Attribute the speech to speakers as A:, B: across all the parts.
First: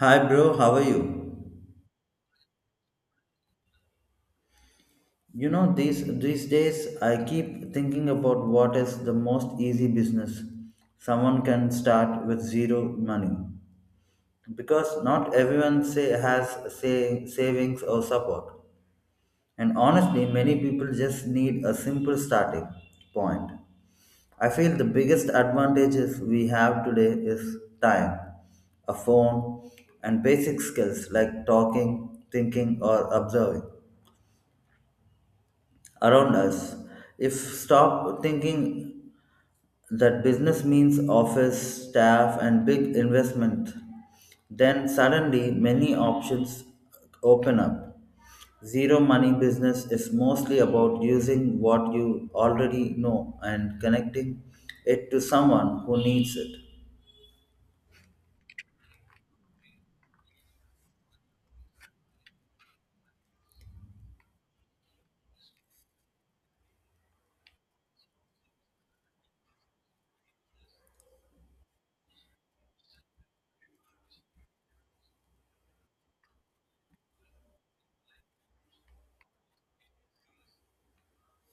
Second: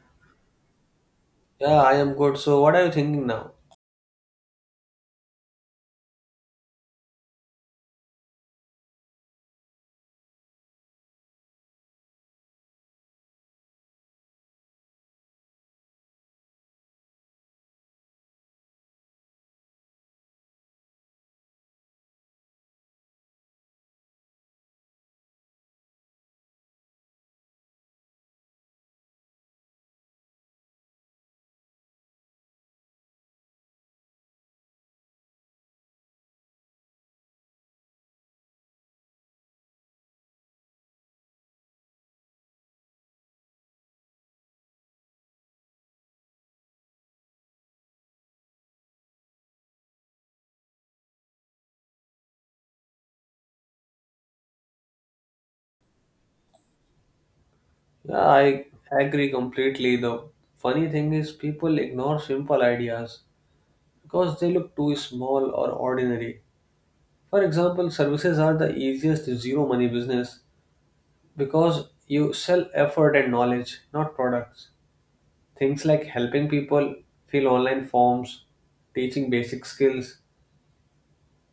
A: Hi bro, how are you?
B: Yeah, I am good. So, what are you thinking now?
A: You know these days I keep thinking about what is the most easy business someone can start with zero money because not everyone say has say savings or support. And honestly, many people just need a simple starting point. I feel the biggest advantages we have today is time, a phone, and basic skills like talking, thinking, or observing. Around us. If stop thinking that business means office, staff, and big investment, then suddenly many options open up. Zero money business is mostly about using what you already know and connecting it to someone who needs it.
B: Yeah, I agree completely. The funny thing is, people ignore simple ideas because they look too small or ordinary. For example, services are the easiest zero money business because you sell effort and knowledge, not products. Things like helping people fill online forms, teaching basic skills,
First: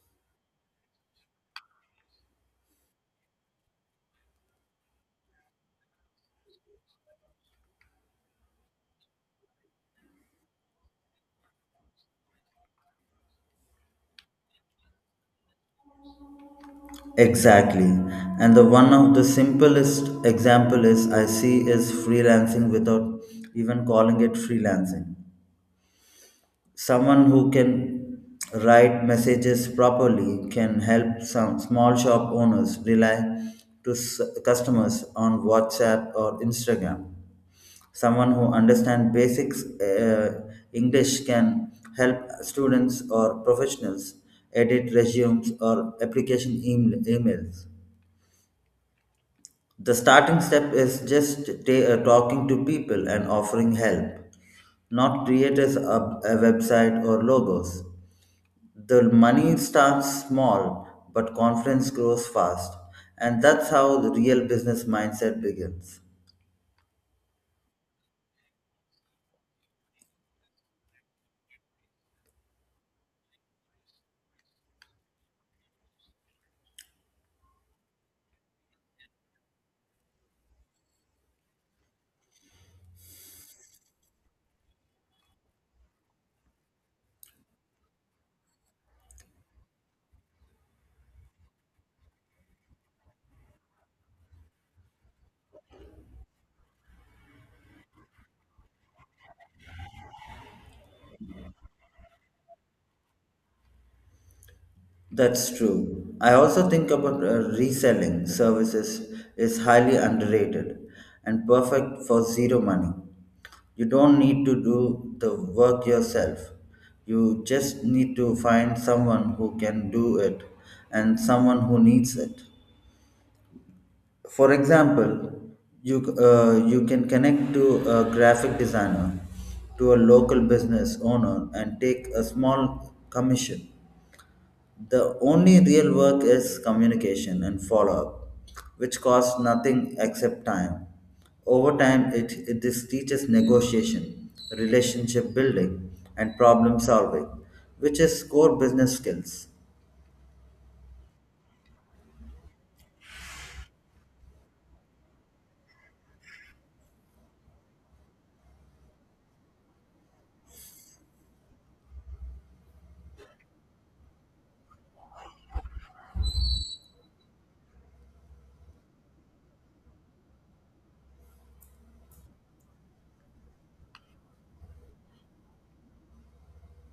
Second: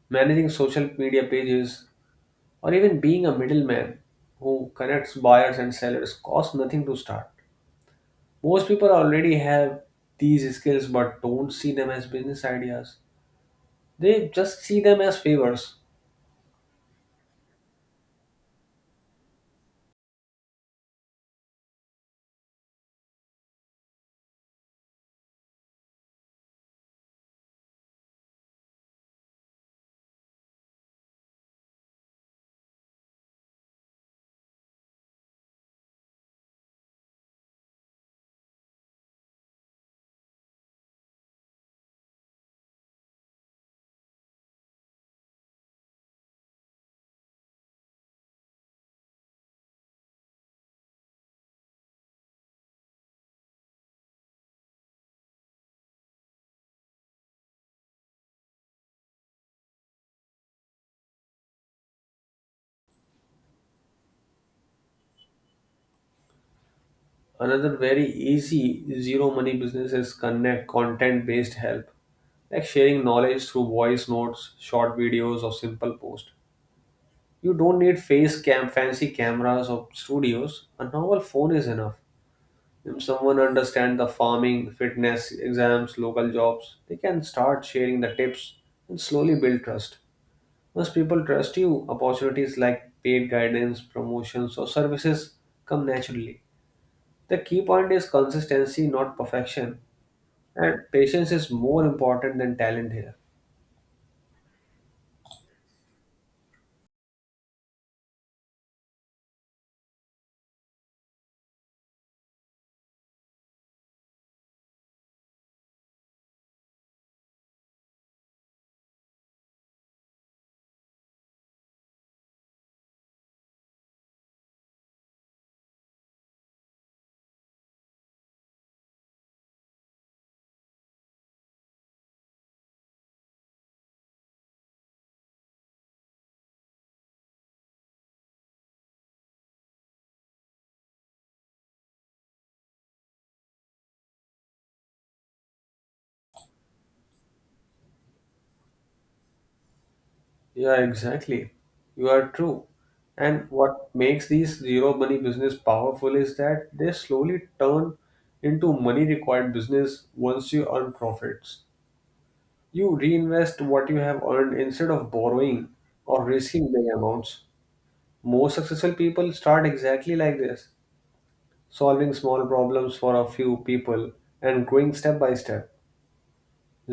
B: managing social media pages, or even being a middleman who connects buyers and sellers cost nothing to start. Most people already have these skills but don't see them as business ideas. They just see them as favors.
A: Exactly. And the one of the simplest example is I see is freelancing without even calling it freelancing. Someone who can write messages properly can help some small shop owners rely to customers on WhatsApp or Instagram. Someone who understands basics English can help students or professionals edit resumes or application emails. The starting step is just talking to people and offering help, not creators a website or logos. The money starts small, but confidence grows fast. And that's how the real business mindset begins.
B: Another very easy zero money business is connect content based help, like sharing knowledge through voice notes, short videos, or simple posts. You don't need face cam, fancy cameras or studios. A normal phone is enough. If someone understands the farming, fitness, exams, local jobs, they can start sharing the tips and slowly build trust. Once people trust you, opportunities like paid guidance, promotions, or services come naturally. The key point is consistency, not perfection, and patience is more important than talent here.
A: That's true. I also think about reselling services is highly underrated and perfect for zero money. You don't need to do the work yourself. You just need to find someone who can do it and someone who needs it. For example, you can connect to a graphic designer, to a local business owner, and take a small commission. The only real work is communication and follow up, which costs nothing except time. Over time, it this teaches negotiation, relationship building, and problem solving, which is core business skills.
B: Yeah, exactly. You are true. And what makes these zero money business powerful is that they slowly turn into money required business once you earn profits. You reinvest what you have earned instead of borrowing or risking big amounts. Most successful people start exactly like this, solving small problems for a few people and growing step by step.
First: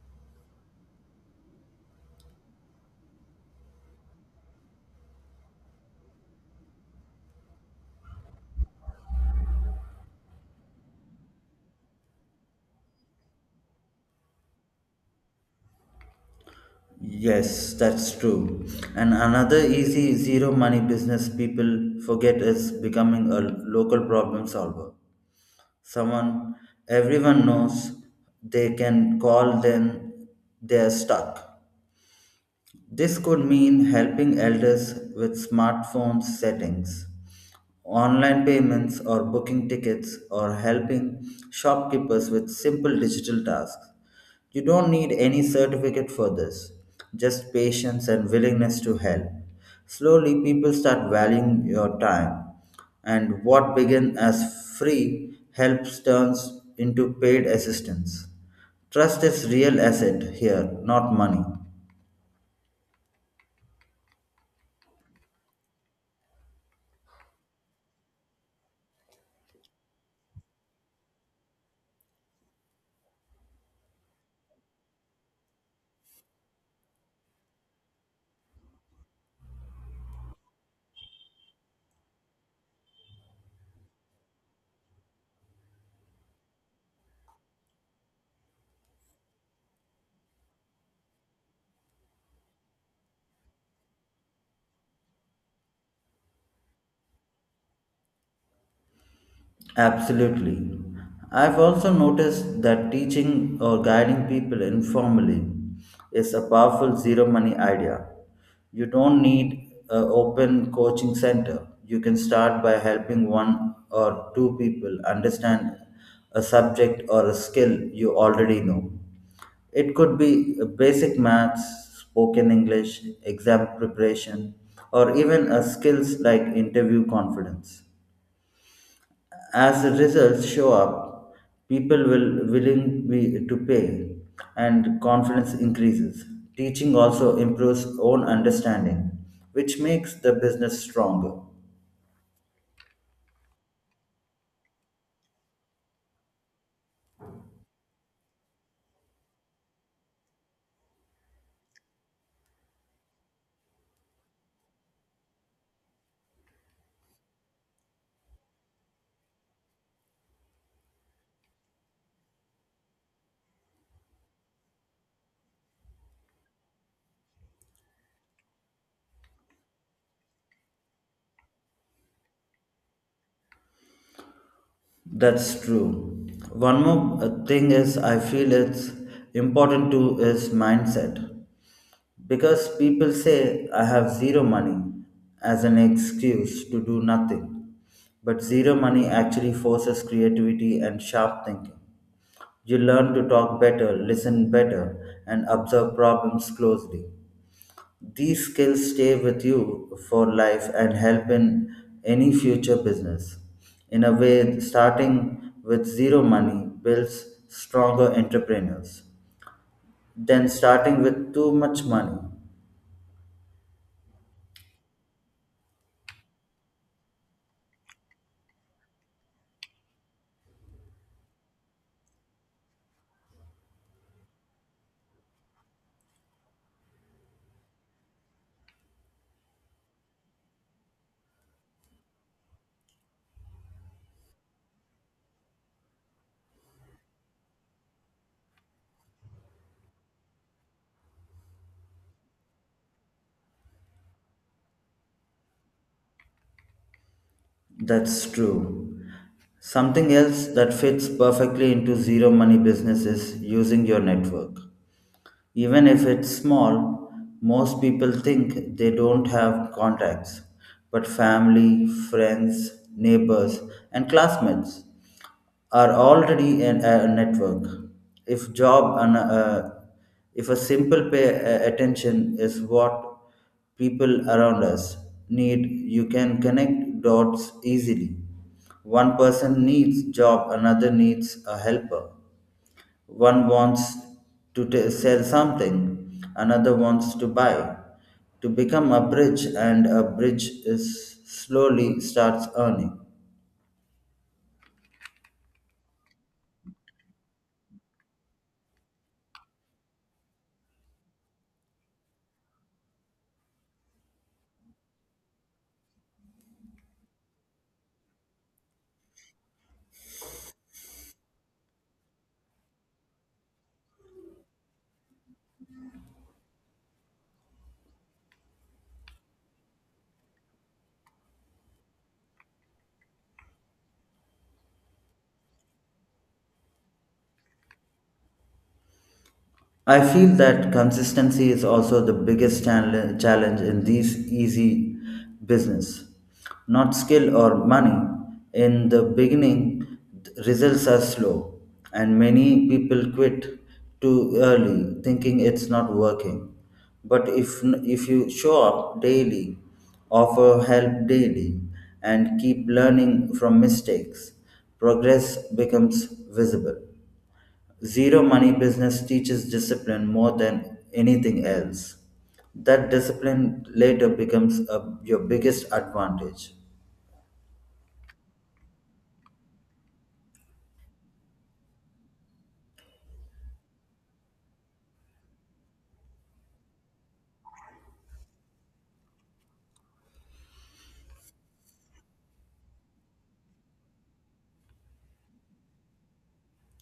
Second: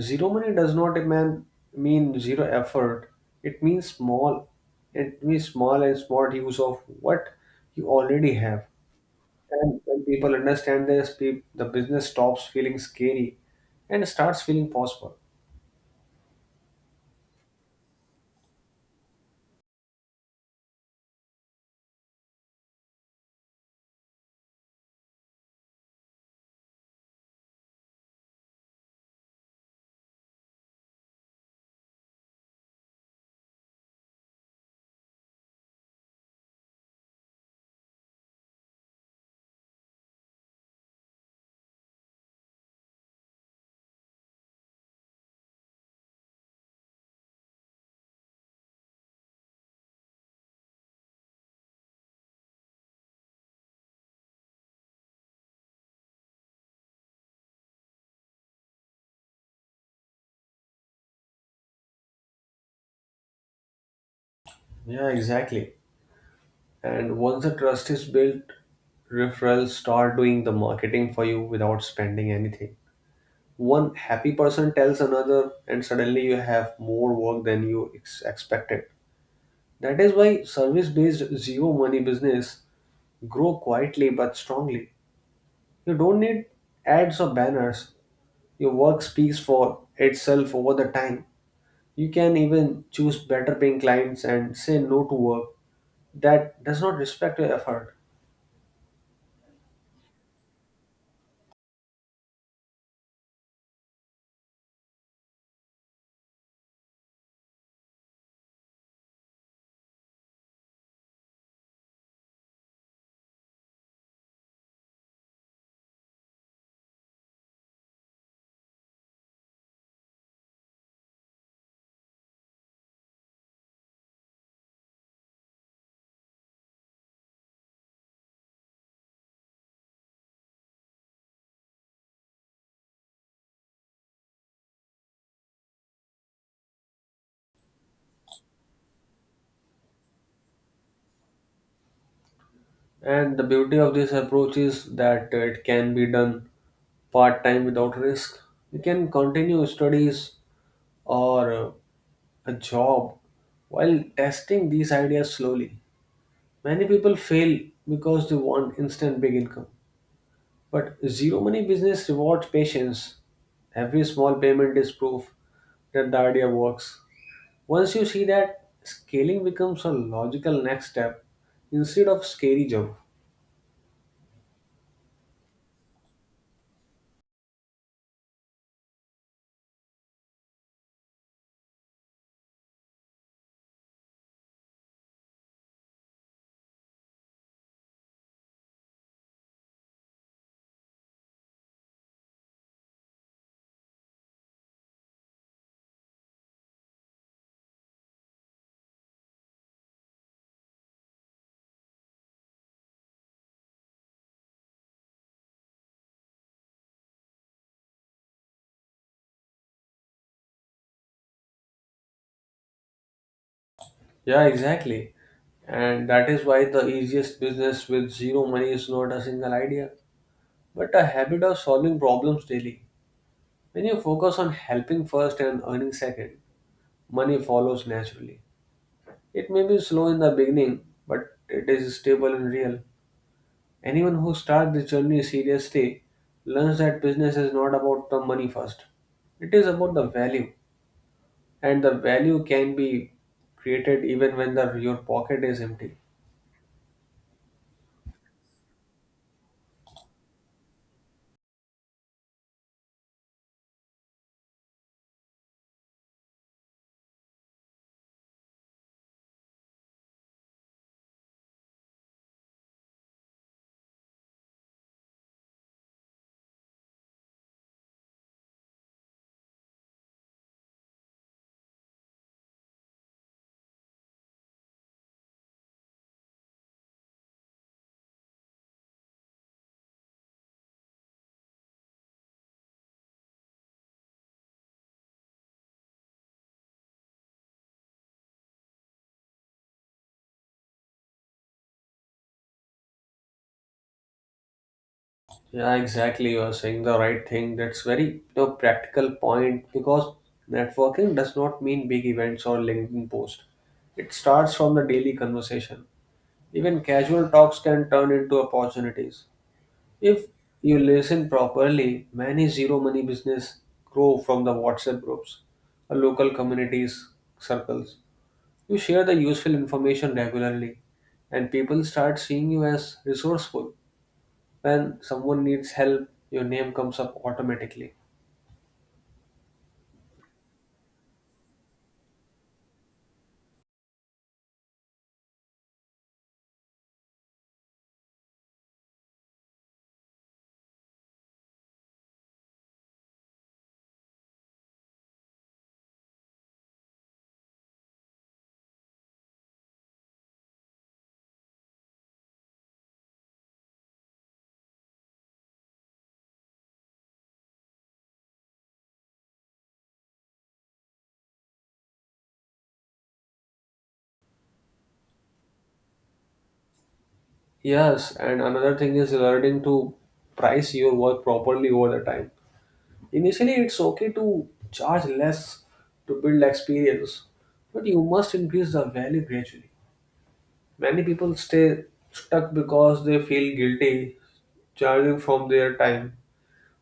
B: Zero money does not demand, mean zero effort. It means small. It means small and smart use of what you already have. And when people understand this, the business stops feeling scary and starts feeling possible.
A: Yes, that's true. And another easy zero money business people forget is becoming a local problem solver. Someone everyone knows they can call them they're stuck. This could mean helping elders with smartphone settings, online payments, or booking tickets, or helping shopkeepers with simple digital tasks. You don't need any certificate for this, just patience and willingness to help. Slowly, people start valuing your time, and what began as free help turns into paid assistance. Trust is real asset here, not money.
B: Yeah, exactly. And once the trust is built, referrals start doing the marketing for you without spending anything. One happy person tells another, and suddenly you have more work than you expected. That is why service based zero money business grow quietly but strongly. You don't need ads or banners. Your work speaks for itself over the time. You can even choose better paying clients and say no to work that does not respect your effort.
A: Absolutely. I've also noticed that teaching or guiding people informally is a powerful zero money idea. You don't need an open coaching center. You can start by helping one or two people understand a subject or a skill you already know. It could be basic maths, spoken English, exam preparation, or even a skills like interview confidence. As the results show up, people will willing be to pay and confidence increases. Teaching also improves own understanding, which makes the business stronger.
B: And the beauty of this approach is that it can be done part time without risk. You can continue studies or a job while testing these ideas slowly. Many people fail because they want instant big income. But zero money business rewards patience. Every small payment is proof that the idea works. Once you see that, scaling becomes a logical next step instead of scary jump.
A: That's true. One more thing is I feel it's important to is mindset. Because people say, I have zero money as an excuse to do nothing. But zero money actually forces creativity and sharp thinking. You learn to talk better, listen better, and observe problems closely. These skills stay with you for life and help in any future business. In a way, starting with zero money builds stronger entrepreneurs than starting with too much money.
B: Yeah, exactly. And that is why the easiest business with zero money is not a single idea, but a habit of solving problems daily. When you focus on helping first and earning second, money follows naturally. It may be slow in the beginning, but it is stable and real. Anyone who starts this journey seriously learns that business is not about the money first. It is about the value, and the value can be created even when the, your pocket is empty.
A: That's true. Something else that fits perfectly into zero money business is using your network. Even if it's small, most people think they don't have contacts, but family, friends, neighbors, and classmates are already in a network. If job and if a simple pay attention is what people around us need, you can connect dots easily. One person needs job, another needs a helper. One wants to sell something, another wants to buy. To become a bridge, and a bridge is slowly starts earning.
B: Yeah, exactly. You are saying the right thing. That's very, you know, practical point because networking does not mean big events or LinkedIn post. It starts from the daily conversation. Even casual talks can turn into opportunities. If you listen properly, many zero money business grow from the WhatsApp groups or local communities circles. You share the useful information regularly and people start seeing you as resourceful. When someone needs help, your name comes up automatically.
A: I feel that consistency is also the biggest challenge in these easy business. Not skill or money. In the beginning, results are slow, and many people quit too early, thinking it's not working. But if you show up daily, offer help daily, and keep learning from mistakes, progress becomes visible. Zero money business teaches discipline more than anything else. That discipline later becomes your biggest advantage.
B: Yes, and another thing is learning to price your work properly over the time. Initially, it's okay to charge less to build experience, but you must increase the value gradually. Many people stay stuck because they feel guilty charging from their time.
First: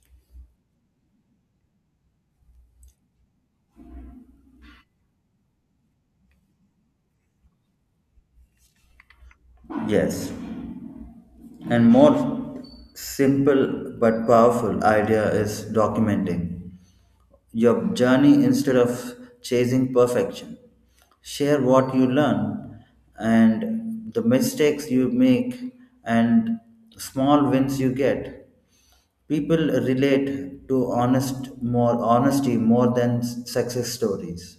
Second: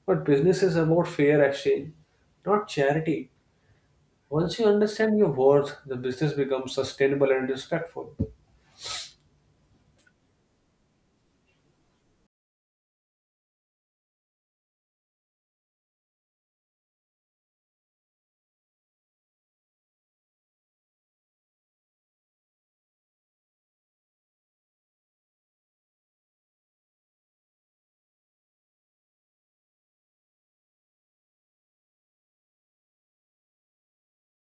B: But business is about fair exchange, not charity. Once you understand your worth, the business becomes sustainable and respectful.
A: Yes. And more simple but powerful idea is documenting your journey instead of chasing perfection. Share what you learn and the mistakes you make and small wins you get. People relate to honest more honesty more than success stories.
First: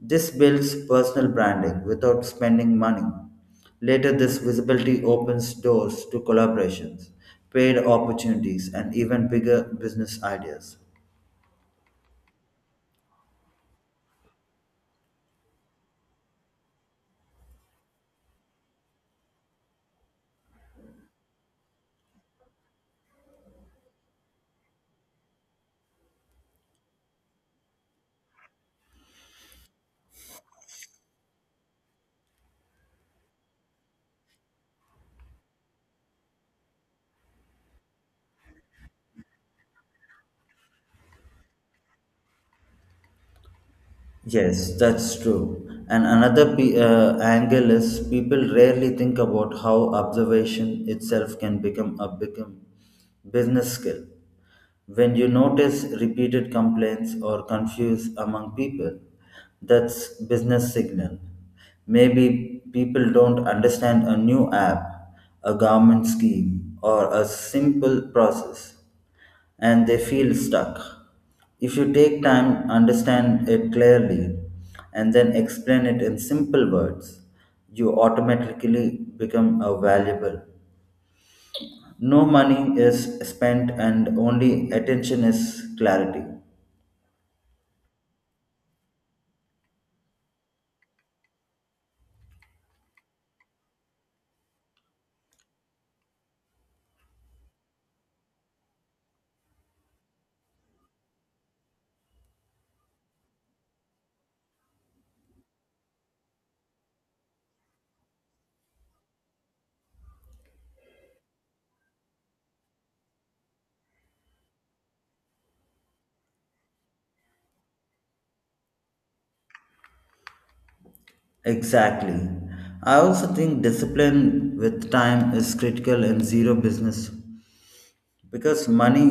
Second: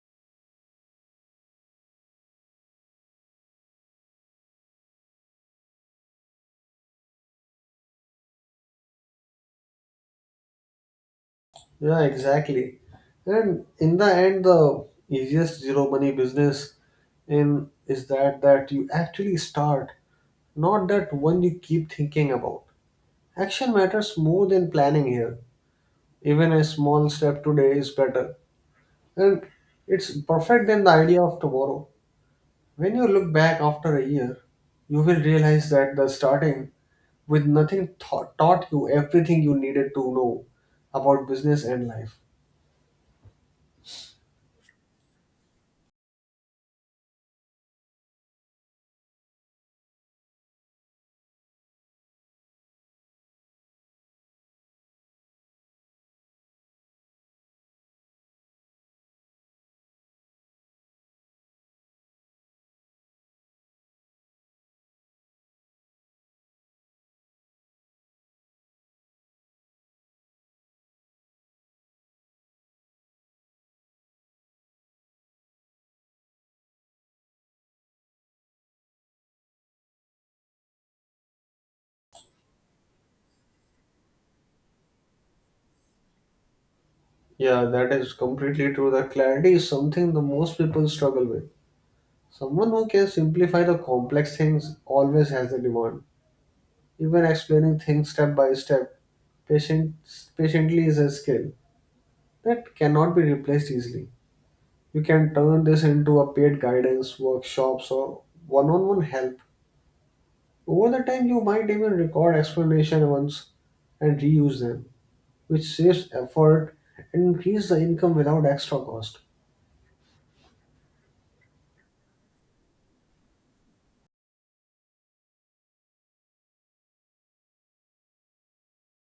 A: This builds personal branding without spending money. Later, this visibility opens doors to collaborations, paid opportunities, and even bigger business ideas.
B: Yeah, exactly. And in the end, the easiest zero money business in is that that you actually start, not that one you keep thinking about. Action matters more than planning here. Even a small step today is better, and it's perfect than the idea of tomorrow. When you look back after a year, you will realize that the starting with nothing taught you everything you needed to know about business and life.
A: Yes, that's true. And another angle is people rarely think about how observation itself can become a become business skill. When you notice repeated complaints or confuse among people, that's business signal. Maybe people don't understand a new app, a government scheme, or a simple process, and they feel stuck. If you take time, understand it clearly, and then explain it in simple words, you automatically become a valuable. No money is spent and only attention is clarity.
B: Yeah, that is completely true. That clarity is something the most people struggle with. Someone who can simplify the complex things always has the demand. Even explaining things step by step, patience, patiently is a skill that cannot be replaced easily. You can turn this into a paid guidance, workshops, or one-on-one help. Over the time, you might even record explanation once and reuse them, which saves effort and increase the income without extra cost.
A: Exactly. I also think discipline with time is critical in zero business because money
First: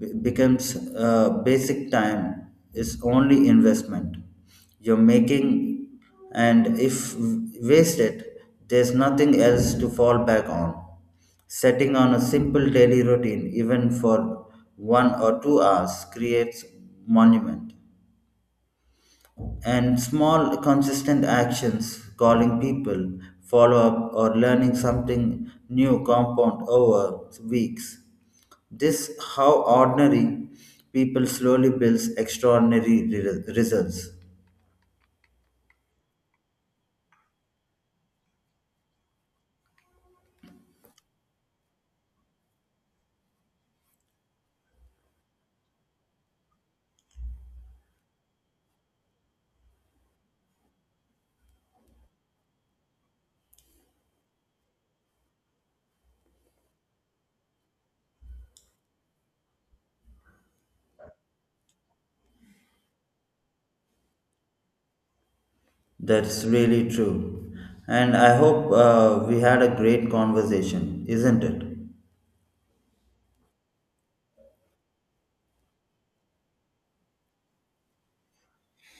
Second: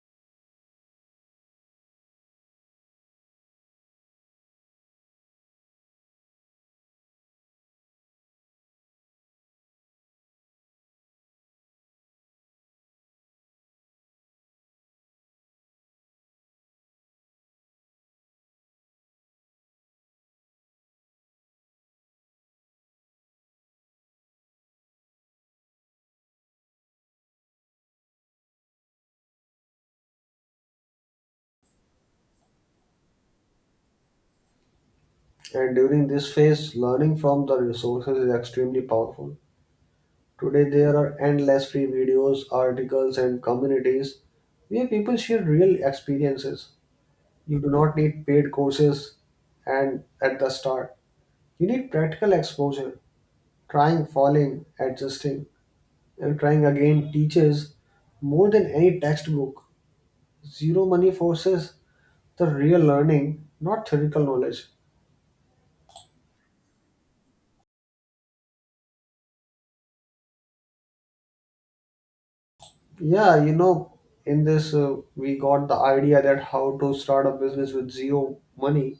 A: becomes basic time is only investment you're making, and if wasted there's nothing else to fall back on. Setting on a simple daily routine even for 1 or 2 hours creates monument, and small consistent actions calling people follow up or learning something new compound over weeks. This how ordinary people slowly builds extraordinary results.
B: And during this phase, learning from the resources is extremely powerful. Today, there are endless free videos, articles, and communities where people share real experiences. You do not need paid courses and at the start. You need practical exposure, trying, falling, adjusting, and trying again teaches more than any textbook. Zero money forces the real learning, not theoretical knowledge.
A: That's really true, and I hope we had a great conversation, isn't it?
B: Yeah, you know, in this, we got the idea that how to start a business with zero money.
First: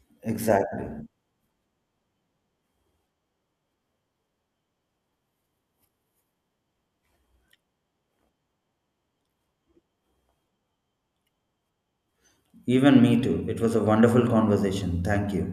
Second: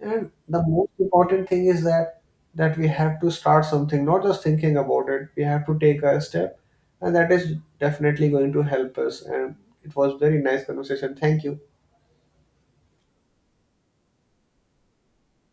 B: And the
A: Exactly.
B: most important thing is that that we have to start something, not just thinking about it. We have to take a step, and that is definitely going to help us. And it was very nice conversation. Thank you.
A: Even me too, it was a wonderful conversation. Thank you.